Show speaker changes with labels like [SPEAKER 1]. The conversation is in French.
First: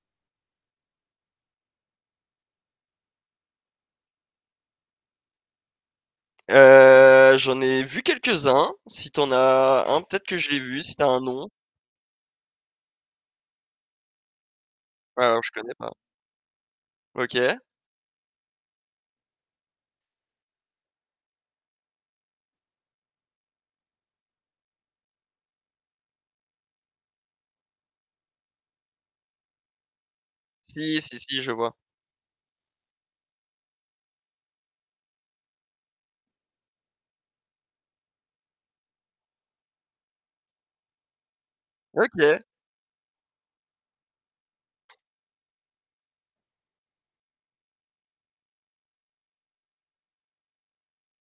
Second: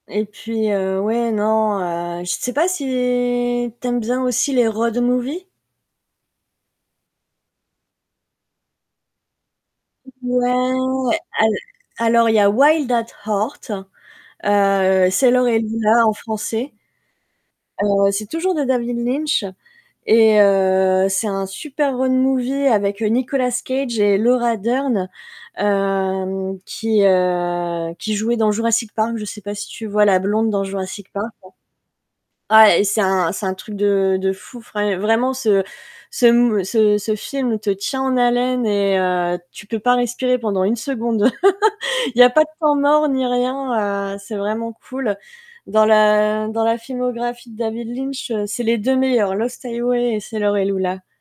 [SPEAKER 1] Et puis, heu, ouais non heu, je sais pas si tu aimes bien aussi les road movies?
[SPEAKER 2] Heu, j'en ai vu quelques-uns. Si tu en as un peut-être que je l'ai vu, si tu as un
[SPEAKER 1] Ouais,
[SPEAKER 2] nom.
[SPEAKER 1] al alors il y a Wild At Heart, heu,
[SPEAKER 2] Alors,
[SPEAKER 1] Sailor
[SPEAKER 2] je
[SPEAKER 1] et
[SPEAKER 2] connais pas.
[SPEAKER 1] Lula en français.
[SPEAKER 2] OK.
[SPEAKER 1] Heu, c'est toujours de David Lynch, et heu, c'est un super road movie avec Nicolas Cage et Laura Durn, hem, qui, heu, qui jouait dans Jurassic Park. Je sais pas si tu vois la blonde dans
[SPEAKER 2] Si
[SPEAKER 1] Jurassic
[SPEAKER 2] si
[SPEAKER 1] Park.
[SPEAKER 2] si
[SPEAKER 1] Ouais,
[SPEAKER 2] je vois.
[SPEAKER 1] ah et c'est un c'est un truc de de fou, vrai vraiment ce ce mo ce ce film te tient en haleine et heu, tu peux pas respirer pendant 1 seconde. Il y a
[SPEAKER 2] OK.
[SPEAKER 1] pas de temps mort ni rien, heu, c'est vraiment cool. Dans la dans la filmographie de David Lynch, c'est les 2 meilleurs, Los Tayouay et c'est Sailor et Lula.